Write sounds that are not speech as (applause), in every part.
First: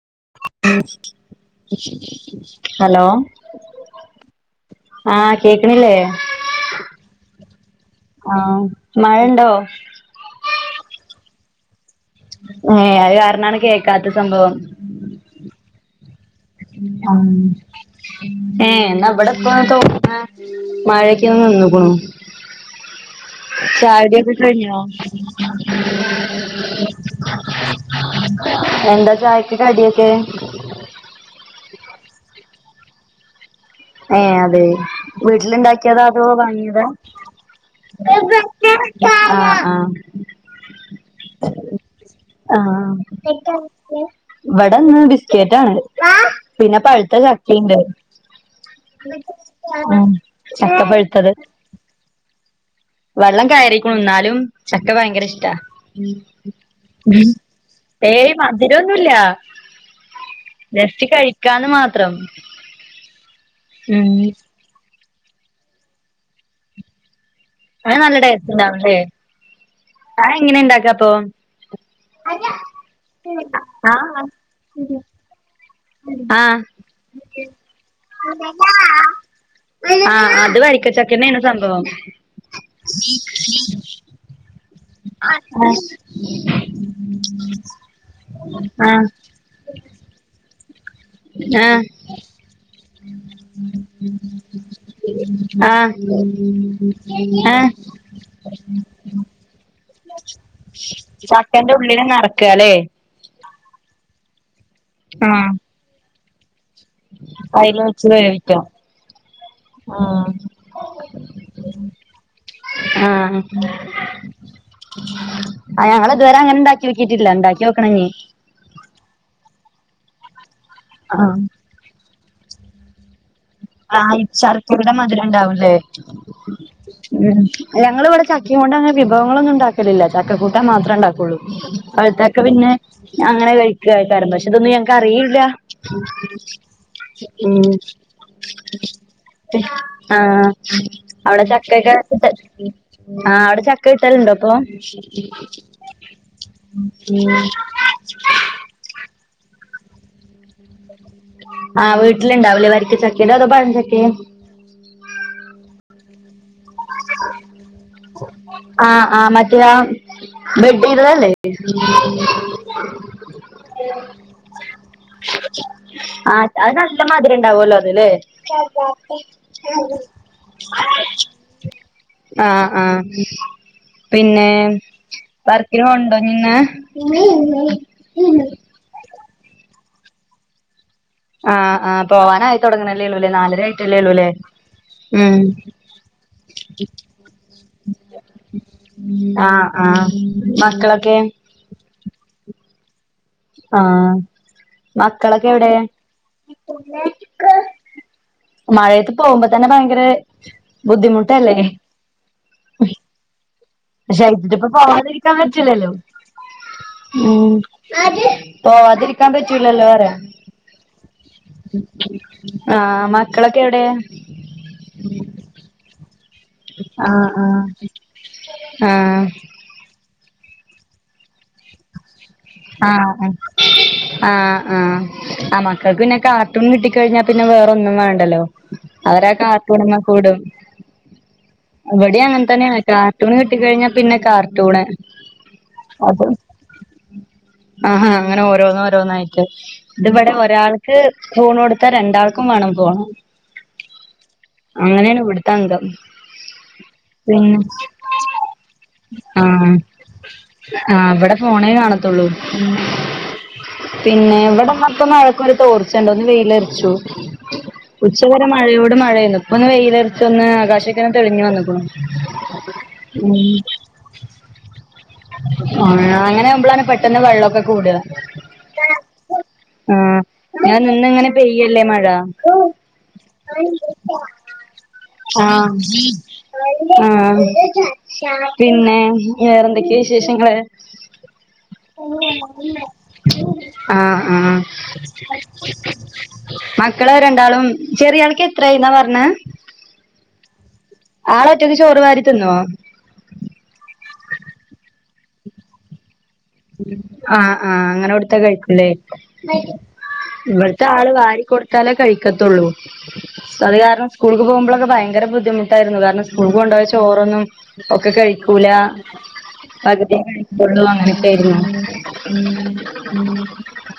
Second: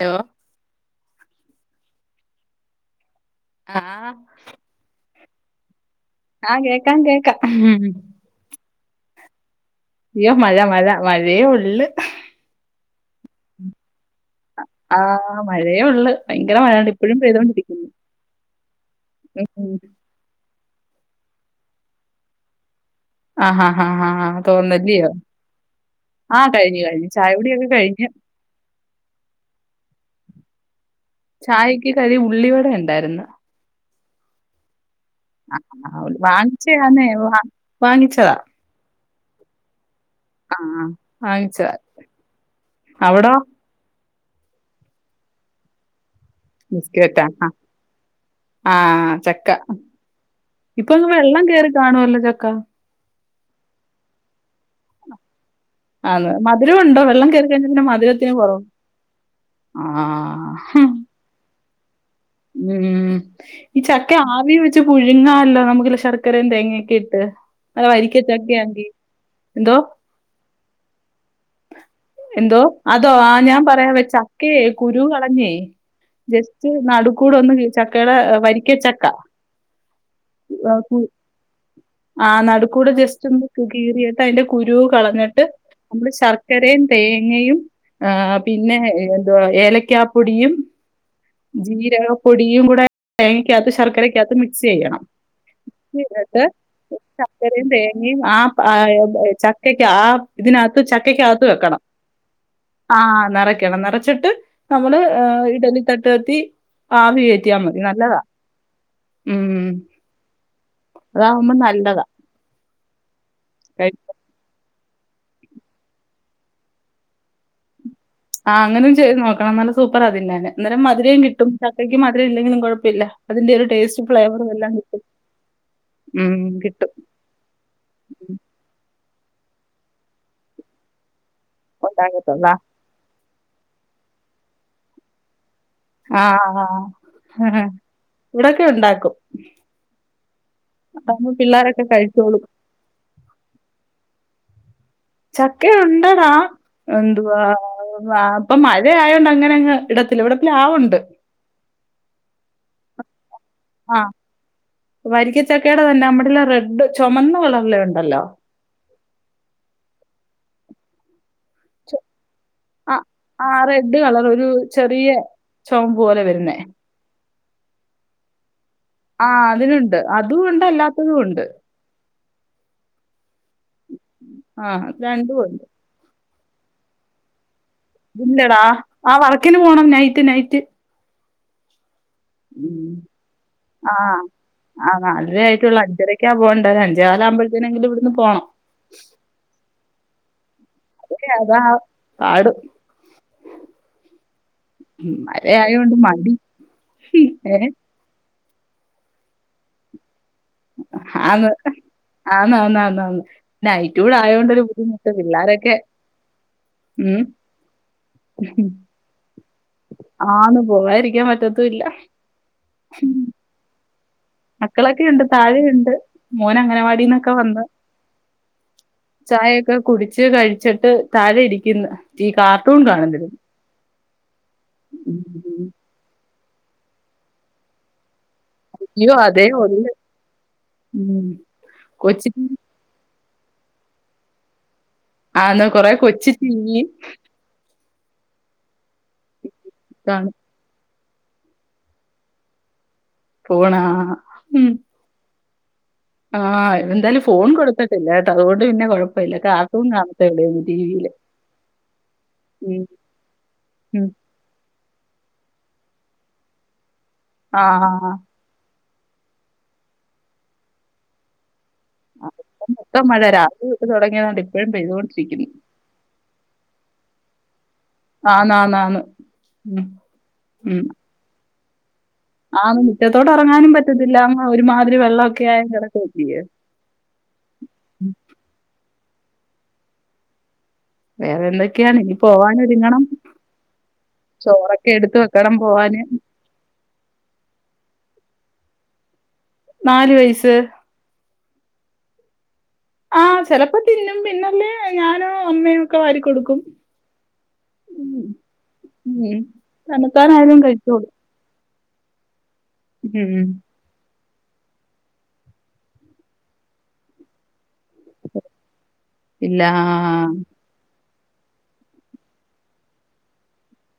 Hello. (unintelligible) Hello ആഹ്. ആഹ് കേൾക്കണില്ലേ? ആഹ്, കേക്കാം, കേക്കാം ഹും. ആഹ്, മഴയുണ്ടോ? അയ്യോ മഴ, മഴ മഴയേയുള്ളൂ. ഏഹ്, അതുകാരണാണ് കേൾക്കാത്തെസംഭവം. ആഹ്‌, മഴയേയുളളു. ആഹ്, ഏഹ്, എന്നാലിവിടെയിപോ ഉം തോർന്നു. മഴക്കെനിന്നുക്കുണു. ആഹ് ആഹ് ചായ ആഹ് കുടിയൊക്കെ ആഹ് കഴിഞ്ഞോ? തോർന്നല്ലിയോ ആഹ് കഴിഞ്ഞു കഴിഞ്ഞു ചായ കുടിയൊക്കെ കഴിഞ്ഞ് എന്താ ചായക്കു കടിയൊക്കെ? ചായയ്ക്ക് കടി ഉള്ളി വടയുണ്ടായിരുന്നു ഏഹ് അതെ ആഹ് വീട്ടിലിണ്ടാക്കിയതാ അതോ വാങ്ങിയതാ. വാങ്ങിച്ചയാന്നേ വാ വാങ്ങിച്ചതാ ആഹ് ആഹ് ആഹ് വാങ്ങിച്ചതാ ആഹ് അവിടോ ഇവടെന്ന് ബിസ്കേറ്റാണ് പിന്നെ പഴുത്ത ബിസ്കറ്റാ ആഹ് ചക്കീണ്ട് ആഹ് ചക്ക ചക്ക ഇപ്പങ്ങ് പഴുത്തത് വെള്ളം കേറി കാണുവല്ലോ ചക്ക വെള്ളം കയറീക്കുണു ഇന്നാലും ചക്ക ഭയങ്കര ഇഷ്ടാ ആന്ന് മധുരം ഉണ്ടോ വെള്ളം (unintelligible) കേറി കഴിഞ്ഞാ പിന്നെ ഏയ് മധുരത്തിന് കൊറവ് മധിരൊന്നുല്ല ആഹ് ജസ്റ്റ് കഴിക്കാന്ന് മാത്രം ഉം ഈ ചക്ക ഉം ആവീ വെ വച്ച് പുഴുങ്ങാല്ലോ നമുക്ക്ല്ല ശർക്കരയും തേങ്ങയൊക്കെ ഇട്ട് നല്ല അത് ടേസ്റ്റ് വരിക്കച്ചക്കയാണെങ്കി ഉണ്ടാവുംല്ലേ എന്തോ അത് എങ്ങനെ ഇണ്ടാക്കപ്പം എന്തോ അതോ ആഹ് ഞാൻ പറയാവെ ചക്കേ കുരു കള ഇല്ലേ ആഹ് ആഹ് ജസ്റ്റ് നടുക്കൂടെ ഒന്ന് വി ചക്കേടെ വരിക്ക ചക്ക ആഹ് അത് വരിക്കച്ചക്കെന്നേണ് സംഭവം ആഹ് നടുക്കൂടെ ജസ്റ്റ് ഒന്ന് കീറിയിട്ട് അയിന്റെ കുരു കളഞ്ഞിട്ട് നമ്മള് ശർ ശർക്കരയും തേങ്ങയും ഏഹ് പിന്നെ ആഹ് എന്തുവാ ഏലക്കാപ്പൊടിയും ആഹ് ഏലാ പൊടിയും കൂടെ തേങ്ങ ക്കകത്ത് ശർക്കരക്കകത്ത് മിക്സ് ചെയ്യണം ആഹ് എന്നിട്ട് ശർക്കരേം ആഹ് തേങ്ങേം ആ ആഹ് ച ക്കക്കാ ആ ഇതിനകത്ത് ചക്കക്കകത്ത് ചക്കന്റെ വെക്കണം ഉള്ളില് നറക്കാല്ലേ ആഹ് നെറ ക്കണം നിറച്ചിട്ട് നമ്മള് ഏഹ് ആഹ് ഇഡലി തട്ടകത്തി ആവി കേറ്റിയാ മതി അയില് വെച്ച് നല്ലതാ വേവിക്കാം ഉം ആഹ് അതാവുമ്പം നല്ലതാ ആഹ് (unintelligible) ആഹ് ഞങ്ങള് ഇതുവരെ അങ്ങനെ ഇണ്ടാക്യോക്കീട്ടില്ല ഇണ്ടാക്യോക്കണംഞ് ആഹ് അങ്ങനെം ചെയ്ത് നോക്കണം നല്ല സൂപ്പറാ തിന്നാന് അന്നേരം മധരേം കിട്ടും ചക്കക്ക് മധുരം ഇല്ലങ്കിലും കൊഴപ്പയില്ല അതിന്റെ ഒരു ആ ടേസ്റ്റ് ഫ്ലേവറും എല്ലാം ശർക്കരയുടെ കിട്ടും മധുരം ഉണ്ടാവുംല്ലേ ഉം കിട്ടും ഉം ഞങ്ങള് ഇവടെ ചക്കയും കൊണ്ട് അങ്ങനെ വിഭവങ്ങളൊന്നും ഇണ്ടാക്കലില്ല ചക്കക്കൂട്ടാൻ മാത്രേ ഇണ്ടാക്കോള്ളൂ പഴുത്തക്ക ഉണ്ടാക്കത്തുള്ളൂ പിന്നെ അങ്ങനെ കഴിക്കൊയിക്കാരം പക്ഷെ ഇതൊന്നും ഞങ്ങക്കറിയൂല്ല ആ ആ ആ ഉം ഇവിടൊക്കെ ഉണ്ടാക്കും ആഹ് അതാവുമ്പോ അവടെ പിള്ളേരൊക്കെ ചക്കൊക്കെ കഴിച്ചോളും (unintelligible) ആഹ് അവിടെ ചക്ക കിട്ടല്ണ്ടോ ഇപ്പൊ ചക്കയുണ്ടെടാ എന്തുവാ ഇപ്പം മഴ മഴയായോണ്ട് അങ്ങനെ അങ്ങ് ഇടത്തില്ല ഇവിടെ പ്ലാവൊണ്ട് ആഹ് വീട്ടില്ണ്ടാവുല്ലേ വരിക്ക ചക്കേ അതോ പഴം ചക്കയോ ആഹ് വരിക്ക ചക്കേടെ തന്നെ നമ്മടെല റെഡ് ചൊമന്ന കളറില്ണ്ടല്ലോ ആഹ് ആഹ് മറ്റയാ ഡഡ് (unintelligible) ആഹ് ആഹ് റെഡ് കളറ് ഒരു ചെറിയ ചോമപ് പോലെ ആഹ് വരുന്നേ അത് നല്ല മധിരം ഉണ്ടാവല്ലോ അത് ല്ലേ ആ അതിനുണ്ട് അതും ഉണ്ട് അല്ലാത്തതും ഉണ്ട് ആഹ് ആഹ് പിന്നേ ആ രണ്ടും വർ ഉണ്ട് ർക്നോവ്ണ്ടോ ഇഞ്ന്ന് ഇല്ലെടാ ആഹ് വർക്കിന് പോണം നൈറ്റ് നൈറ്റ് ആഹ് ആഹ് പോവാനായി ഉം തൊടങ്ങ്ണെല്ലേള്ളൂ അല്ലേ നാലര ആ ആയിട്ടല്ലേള്ളു അല്ലേ ആ നാലരായിട്ടൊള്ളൂ അഞ്ചരക്കാ പോവണ്ടേ ഒരഞ്ചേകാല് ആവുമ്പഴത്തേനെങ്കിലും ഇവിട്ന്ന് പോണം ആഹ് ആഹ് മക്കളൊക്കെ അതാ (unintelligible) ആഹ് മഴ മക്കളൊക്കെ എവിടെ ആയോണ്ട് മടി ഏ മഴയത്ത് പോകുമ്പോ തന്നെ ഭയങ്കര ആന്ന് ബുദ്ധിമുട്ടല്ലേ ആന്ന് ആന്നാന്നാന്ന് പക്ഷേ ഇപ്പൊ പോവാതിരിക്കാൻ പിള്ളാരൊക്കെ പറ്റില്ലല്ലോ ഉം പോവാതിരിക്കാൻ പറ്റൂലല്ലോ പറയാ ആന്ന് പോകാതിരിക്കാൻ പറ്റത്തുല്ല ആഹ് മക്കളൊക്കെ എവിടെ മക്കളൊക്കെ ഐണ്ട് താഴെ ഇണ്ട് മോൻ അങ്ങനവാടിന്നൊക്കെ ആഹ് വന്ന് ആഹ് ചായ ഒക്കെ കുടിച്ച് കഴിച്ചിട്ട് താഴെ ഇരിക്കുന്നു ആഹ് ആഹ് ആഹ് ആഹ് ഉം ആന്നാ കാക്ക് പിന്നെ കാർട്ടൂൺ കിട്ടിക്കഴിഞ്ഞാൽ പിന്നെ വേറൊന്നും വേണ്ടല്ലോ അയ്യോ അവരാ അതെ കാർട്ടൂൺ അങ്ങ് കൂടും ഉം ഇവിടേം കൊച്ചി അങ്ങനെ തന്നെയാ കാർട്ടൂണ് കിട്ടൂണ് കിട്ടി കഴിഞ്ഞാൽ പിന്നെ കാർട്ടൂണ് ആന്നോ കൊറെ അതെ കൊച്ച് ടീവി ആഹാ അങ്ങനെ ഓരോന്ന് ഓരോന്നായിട്ട് ഇതിവിടെ കാണും ഒരാള് ക്ക് ഫോണ് കൊടുത്താ രണ്ടാൾക്കും വേണം ഫോണ് ഫോണ് ആഹ് ആഹ് മ് അങ്ങനെയാണ് വിടുത്തെ അങ്കം ആഹ് എന്തായാലും ഫോൺ കൊടുക്കത്തില്ല കേട്ടോ അതുകൊണ്ട് പിന്നെ കൊഴപ്പില്ല ആഹ് കാർട്ടൂൺ കാണത്തെ ഒള്ളു ആഹ് ടിവിയില് ഇവിടെ ഫോണേ കാണത്തുള്ളൂ പിൻ ഉം പിന്നെ ഇവിടെ (unintelligible) തോർച്ചെണ്ട് വെയിലെറിച്ചു ആഹ് ഉച്ച മഴയോട് മഴയാന്നും ഇപ്പൊ ഒന്ന് വെയിലൊറച്ചൊന്ന് ആകാശിക്ക തെളിഞ്ഞു വന്ന്ക്കുണു ആഹ് ഉം ഇപ്പഴും പെയ്തുകൊണ്ടിരിക്കുന്നു ആ അങ്ങനെ (unintelligible) വെള്ളക്കെ കൂട ആന്ന് ആന്ന് ആന്ന് ഉം ആഹ് ഞാ നിന്നിങ്ങനെ പെയ്യല്ലേ മഴ ആഹ് മുറ്റത്തോട്ട് എറങ്ങാനും പറ്റത്തില്ല അങ്ങ് ഒരുമാതിരി വെള്ളൊക്കെ ആയി കിടക്കുവല്ലിയോ ആഹ് പിന്നെ വേറെന്തൊക്കെയാ വിശേഷങ്ങള് വേറെ എന്തൊക്കെയാണ് ഇനി അ പോവാനൊരുങ്ങണം ആഹ് ചോറൊക്കെ എടുത്ത് വെക്കണം പോവാന് ആഹ് മക്കള് രണ്ടാളും ചെറിയാൾക്ക് എത്രായിന്നാ പറഞ്ഞേ നാല് വയസ്സ് ആളൊറ്റക്ക് ചോറ് വാരി തിന്നോ ആഹ് ചെലപ്പോ തിന്നും പിന്നല്ലേ ഞാനും അമ്മയോ ഒക്കെ വാരി കൊടുക്കും ആഹ് ആഹ് അങ്ങനെ കൊടുത്ത കഴിക്കൂല്ലേ ഉം തന്നത്താനായാലും ഇവിട്ത്തെ കഴിച്ചോളും ആള് വാരി കൊടു ത്താലേ കഴിക്കത്തൊള്ളൂ ഉം അത് കാരണം സ്കൂൾക്ക് പോകുമ്പളൊക്കെ ഭയങ്കര ബുദ്ധിമുട്ടായിരുന്നു കാരണം സ്കൂൾ കൊണ്ടുപോയ ചോറൊന്നും ഒക്കെ കഴിക്കൂല ഇല്ല പകുതി കഴികുള്ളു അങ്ങനെ ക്കേരുന്നു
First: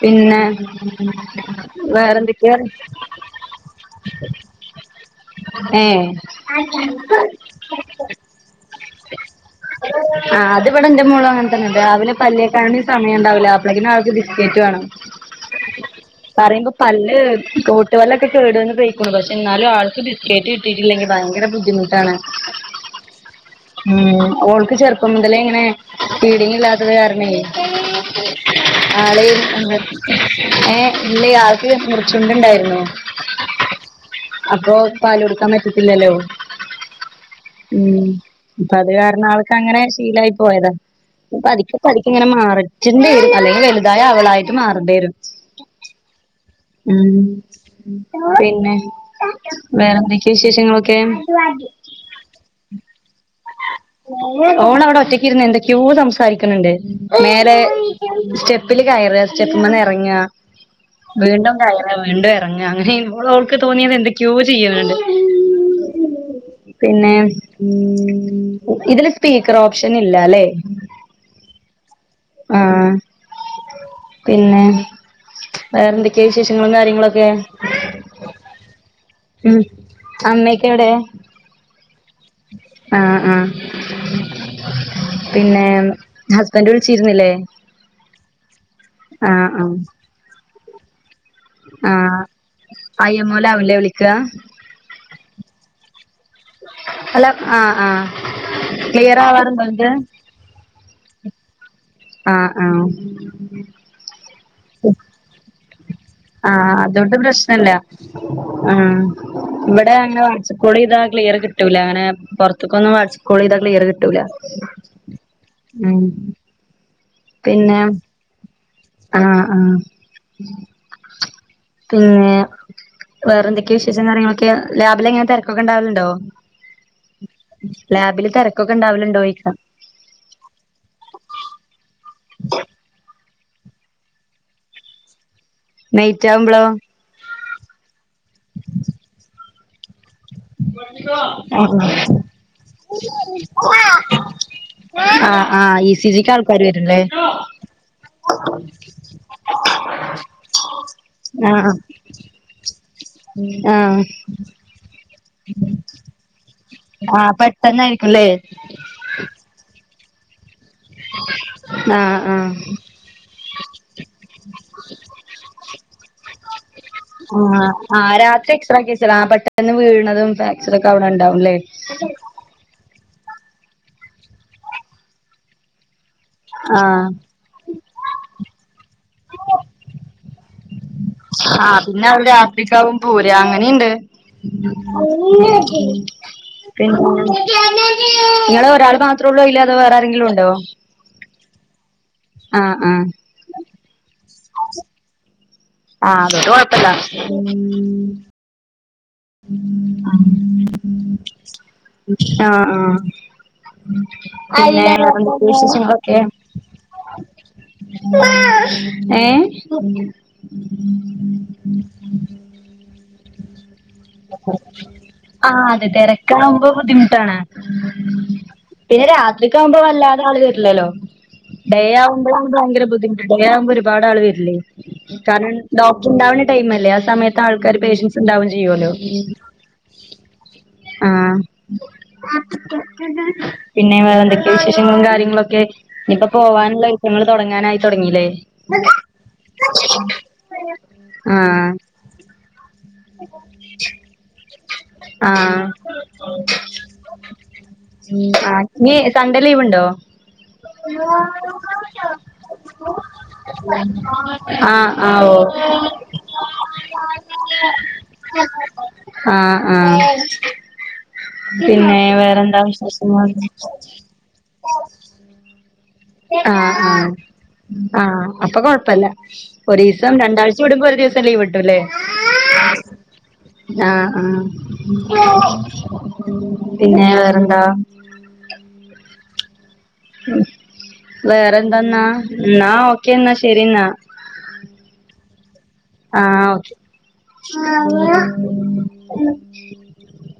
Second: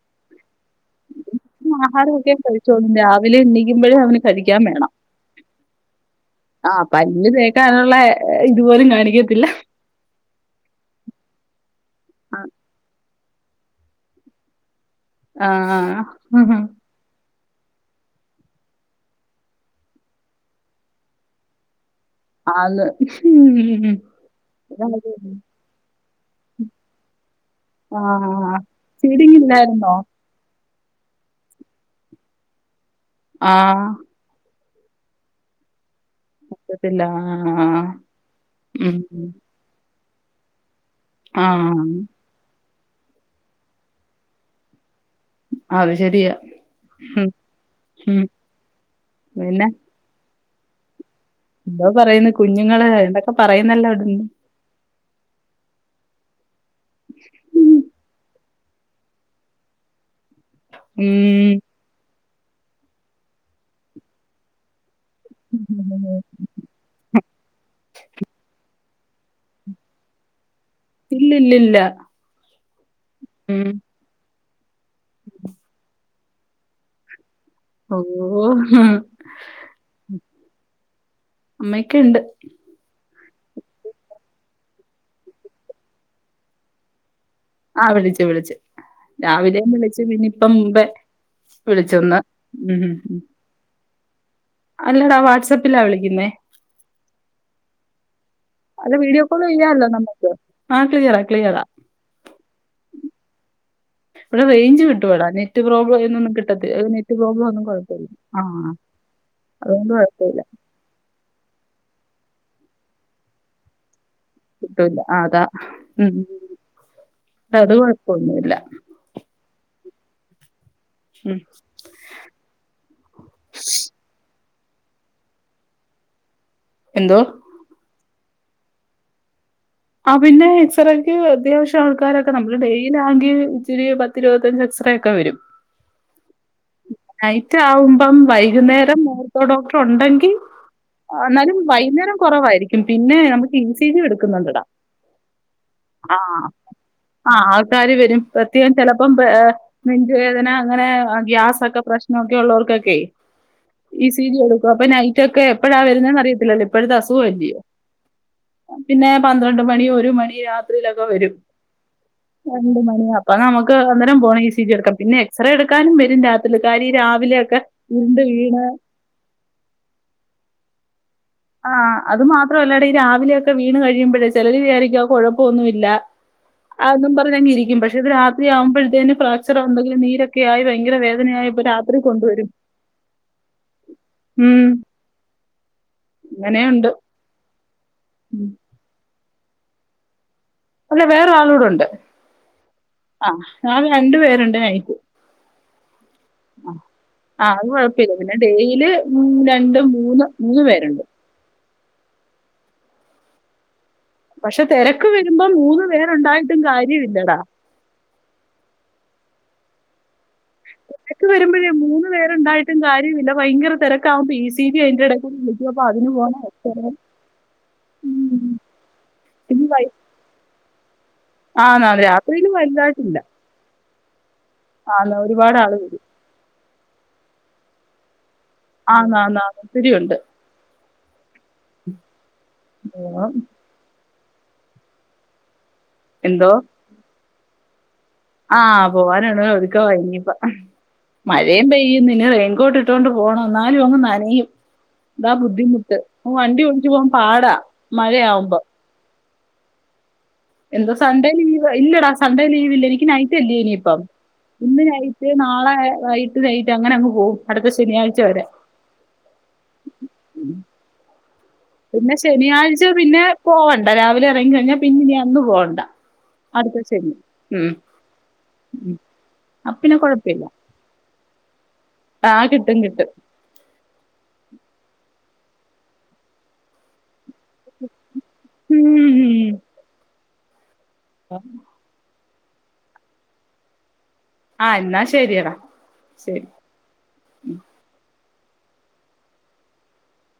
പിന്നെ ഉ ആഹാരം ഒക്കെ കഴിച്ചോളും രാവിലെ എണീക്കുമ്പഴേ അവന് കഴിക്കാൻ വേണം ഏഹ് ആഹ് പല്ല് തേക്കാനുള്ള ഇതുപോലും കാണിക്കത്തില്ല ആഹ് അത് ഇവടെ ഇന്റെ മോളും അങ്ങനെ തന്നെ രാവിലെ പല്ല തേക്കാനും കൂടി സമയണ്ടാവൂല്ല പ്പളെങ്കിലും ആൾക്ക് ബിസ്ക്കേറ്റ് വേണം ആഹ് ആഹ് പറയുമ്പോ പല്ല് കോട്ട് പല്ലൊക്കെ കേട്വന്ന് പോയിക്ക്ണു പക്ഷെ എന്നാലും ആൾക്ക് ബിസ്ക്കേറ്റ് കിട്ടിയിട്ടില്ലെങ്കിൽ ഭയങ്കര ബുദ്ധിമുട്ടാണ് ആന്ന് ഉം ഓൾക്ക് ചെറുപ്പം മുതലേ ഇങ്ങനെ ഫീഡിങ്ങില്ലാ ത്തത് കാരണേ ആഹ് ആള് ഫീഡിങ് എന്താ ഇല്ലായിരുന്നോ? ഏഹ് ഇല്ലേ ആൾക്ക് മുറിച്ചുണ്ട്ണ്ടായിരുന്നു ആഹ് അപ്പൊ പാല് കൊടുക്കാൻ പറ്റത്തില്ലല്ലോ പറ്റത്തില്ല ആഹ് ഉം അപ്പ അത് ഉം കാരണം ആൾക്കങ്ങനെ ശീലായി പോയതാ പതുക്കെ ആഹ് പതുക്കെ ഇങ്ങനെ മാറെറ്റ്ണ്ടേ അധികം വലുതായ അവളായിട്ട് മാറെണ്ടി വരും അത് ശെരിയാ ഉം ഉം പിന്നെ പിന്നെ വേറെന്തൊക്കെയാ വിശേഷങ്ങളൊക്കെ എന്തോ പറയുന്നു കുഞ്ഞുങ്ങള് എന്തൊക്കെ പറയുന്നല്ലോ അവിടുന്ന് ഓളവിടെ ഒറ്റക്ക് ഇരുന്ന് എന്തൊക്കെയോ സംസാരിക്ക്ണ് ണ്ട് മേലെ സ്റ്റെ പ്പില് കയറ സ്റ്റെപ്പ്മ്മെന്ന് എറങ്ങ ഉം വീണ്ടും കയ റാ വീണ്ടും എറങ്ങ അങ്ങനെ ഇനു മോള് ഓൾക്ക് തോന്നിയത് എന്തൊക്കെയോ ചെയ്യ്ണ്ട് പിന്നെ ഉം ഇതില് സ്പീക്കർ ഓപ്ഷൻ ഇല്ലാലേ ഇല്ല ഇല്ലി ഇല്ല ആഹ് പിന്നെ വേറെന്തൊക്കെയാ വിശേഷങ്ങളും കാര്യങ്ങളൊക്കെ ഓഹ് ഉം അമ്മയൊക്കെ എവിടെ അമ്മയെക്കെണ്ട് ആഹ് ആഹ് പിന്നേം ഹസ്ബന്റ് വിളിച്ചിരുന്നില്ലേ ആഹ് വിളിച്ച് വിളിച്ച് ആഹ് രാവിലെയും ആഹ് വിളിച്ചു പിന്നെയിപ്പം മുമ്പേ വിളിച്ചുന്നാ ഉം ഉം ഉം ഓൻ ലാവില്ലേ വിളിക്കാ അല്ലടാ വാട്സപ്പിലാ വിളിക്കുന്നേ ഹലോ ആഹ് ആഹ് അത് വീഡിയോ കോള് ചെയ്യാല്ലോ നമ്മുക്ക് ആഹ് ക്ലിയറാ ക്ലിയറാ ആഹ് ആഹ് ഇവിടെ റേഞ്ച് കിട്ടുവെട നെറ്റ് പ്രോബ്ലം എന്നെന്നും ആഹ് അതോണ്ട് പ്രശ്നല്ല ആ ആഹ് അതുകൊണ്ട് ഇവിടെ അങ്ങനെ കുഴപ്പമില്ല. വാട്സപ്പ് കോളെയ്ത ക്ലിയർ കിട്ടൂല അങ്ങനെ പൊറ്ത്ത്ക്കൊന്നും വാട്സപ്പ് കോളെയ്താ ക്ലിയർ കിട്ടൂല്ല കിട്ടൂല അതാ ഉം ഉം അത് കൊഴപ്പൊന്നുല്ല ആഹ് ആഹ് ഉം പിന്നെ വേറെ എന്തൊക്കെയാ വിശേഷം കാര്യങ്ങളൊക്കെ ലാബിലെങ്ങനെ തെരക്കൊക്കെ ഇണ്ടാവല്ണ്ടോ എന്തോ ലാബില് തെരക്കൊക്കെ ഇണ്ടാവലുണ്ടോയിക്ക ആഹ് പിന്നെ എക്സറേക്ക് അത്യാവശ്യം ആൾക്കാരൊക്കെ നമ്മള് ഡേയിലാണെങ്കി ഇച്ചിരി പത്തി ഇരുപത്തഞ്ച് എക്സ്റേ ഒക്കെ വരും (inaudible) നൈറ്റ് ആവുമ്പളോ നൈറ്റ് ആവുമ്പം വൈകുന്നേരം ഓർത്തോ ഡോക്ടർ ഉണ്ടെങ്കി എന്നാലും വൈകുന്നേരം കോറവായിരിക്കും പിന്നെ നമുക്ക് ഇ സി ജി എടുക്കുന്നുണ്ടടാ ആ ആ ഇ സി ജി ക്ക് ആൾക്കാര് വര്ണ് ആ ആൾക്കാര് വരും പ്രത്യേകം ചെലപ്പം പേ എ നെഞ്ച് വേദന അങ്ങനെ ഗ്യാസൊക്ക പ്രശ്നോക്കെ ഉള്ളോർക്കെ ക്കേ ആ ആ ഇ സി ജി എടുക്കും അപ്പൊ നൈറ്റ്ക്കെ എപ്പഴാ വരുന്നെന്ന് അറിയത്തില്ലല്ലോ ഇപ്പഴത്തെ അസുഖ അല്ലിയോ അല്ലേ പിന്നെ പന്ത്രണ്ട് മണി ഒരു മണി രാത്രിയിലൊക്ക വരും ആ ആ രണ്ട് മണി അപ്പൊ നമുക്ക് അന്നേരം പോണം ഇ സി ജി എടുക്കാം പിന്നെ എക്സറേ എടുക്കാനും വരും രാത്രില് കാര്യ ഈ രാവിലെയൊക്കെ ആ ഇരുണ്ട് രാത്രി വീണ് എക്സ്രക്കി വെച്ചതാ പെട്ടന്ന് വീണതും ഫെ എക്സ്ര ഒക്ക അവ്ട ഇണ്ടാവു ലെ ആ അത് മാത്രം അല്ലട ഈ രാവിലെയൊക്കെ വീണ് കഴിയുമ്പഴേ ചെലര് വിചാരിക്കും ആ കോഴപ്പന്നൂ ഇല്ല ആഹ് അതും പറഞ്ഞക്ക ഇരിക്കും പക്ഷെ ഇത് രാത്രി ആവുമ്പോഴത്തേന് ഫ്രാക്ച്ചർ എന്തെങ്കിലും നീരക്കെയായി ഭയങ്കര വേ ആ പിന്നെ അവര് രാത്രിക്കാവും പൊര അങ്ങനിണ്ട് ഉം അങ്ങനെയുണ്ട് പിന്നെ ഇങ്ങള് ഒരാള് മാത്രേ ഒള്ളു അയില് അതോ വേറെ ആരെങ്കിലും ഉണ്ടോ അല്ല വേറ ആളുടൊണ്ട് ആ ആ ആ ഞങ്ങള് രണ്ട് പേരുണ്ട് നൈറ്റ്‌ ആ അതുകൊണ്ട് കൊഴപ്പല്ല ഉം എടയില് രണ്ടും മൂന്ന് മൂന്ന് പേരുണ്ട് ആ ആ പക്ഷെ പിന്നെ വേറെ തിരക്ക് എന്തൊക്കെ വരുമ്പോ മൂന്ന് വിശേഷങ്ങളൊക്കെ പേരുണ്ടായിട്ടും കാര്യമില്ലടാ. ഏ തെരക്ക് വരുമ്പഴേ മൂന്ന് പേരുണ്ടായിട്ടും കാര്യമില്ല ഭയങ്കര തെര ക്കാവുമ്പ ഇ സി ജി അതിന്റെ എടക്ക്‌ ആഹ് വിളിക്കും അപ്പ അതെ അതിനും പോണം തിരക്കാവുമ്പോ എക്സറേ ബുദ്ധിമുട്ടാണ് ഉം പിന്നെ രാത്രിക്ക പിന്നെ ആവുമ്പ വൈ വല്ലാത ആള് വര്ല്ലലോ ഡേ ആന്നാന്ന് ആവുമ്പഴാ രാത്രിയില് ഭയങ്കര വലുതായിട്ടില്ല. ബുദ്ധിമുട്ട് ഡേ ആവുമ്പ ഒരുപാട് ആള് വര്ല്ലേ ആന്ന് കാരണം ഒരുപാട് ആള് വരും. ഡോക്ടർ ഇണ്ടാവ്ണ ടൈമല്ലേ ആ സമയത്ത് ആൾക്കാര് പേഷ്യൻസ് ഇണ്ടാവും ചെയ്യുവല്ലോ ആന്നാന്നാന്ന് ഒത്തിരിയുണ്ട്. ആ ഉം. പിന്നെ വേറെ എന്തേക്കെ വിശേഷങ്ങളും കാര്യങ്ങളൊക്കെ ഇഞ്ഞിപ്പ എന്തോ പോവാനുള്ള ഒരുക്കങ്ങള് തൊടങ്ങാനായി തോട്ങ്ങിലെ ആ പോവാന്ള്ള ഒരുക്കമായി ഇഞ്ഞിപ്പ മഴയും ആ പെയ്യുന്ന്‌ ഇനി റെയിൻകോട്ട് ഇട്ടോണ്ട് പോണം ന്നാലും അങ്ങ് നനയും ഇതാ ആ ബുദ്ധിമുട്ട് വണ്ടി ഓടിച്ചു പോവാം പാടാ മഴയാവുമ്പം ഇഞ്ഞി സൺഡേ ലീവ് ഇണ്ടോ എന്തോ സൺഡേ ലീവ് ഇല്ലടാ സൺഡേ ലീവ് ഇല്ല എനിക്ക് നൈറ്റല്ലേ ഇനിയിപ്പം ഇന്ന് ആഹ് നൈ ആഹ് നൈറ്റ് ഓ നാളെ വൈട്ട് നൈറ്റ് അങ്ങന അങ്ങ് പോവും അടുത്ത ശനിയാഴ് ആ ആ പിന്നെ ശനി ആഴ്ച പിന്നെ പോവണ്ട രാവിലെ എറങ്ങി കഴിഞ്ഞാ പിന്നെ ഇനി അന്ന് പോണ്ട ആ ആ ആ അപ്പ കൊഴപ്പല്ല അപ്പൊ പിന്നെ ഒരീസം കുഴപ്പമില്ല രണ്ടാഴ് കൂടുമ്പോ ഒരു ദിവസം ലീവ് കിട്ടു ല്ലേ ആ കിട്ടും കിട്ടും ആ ആ പിന്നെ വേറന്താ ഹും വേറെന്താന്നാ ന്നാ ഓക്കേന്നാ ശെരിന്നാ ആഹ് എന്നാ ശെരിയടാ ശെരി ആഹ് (unintelligible)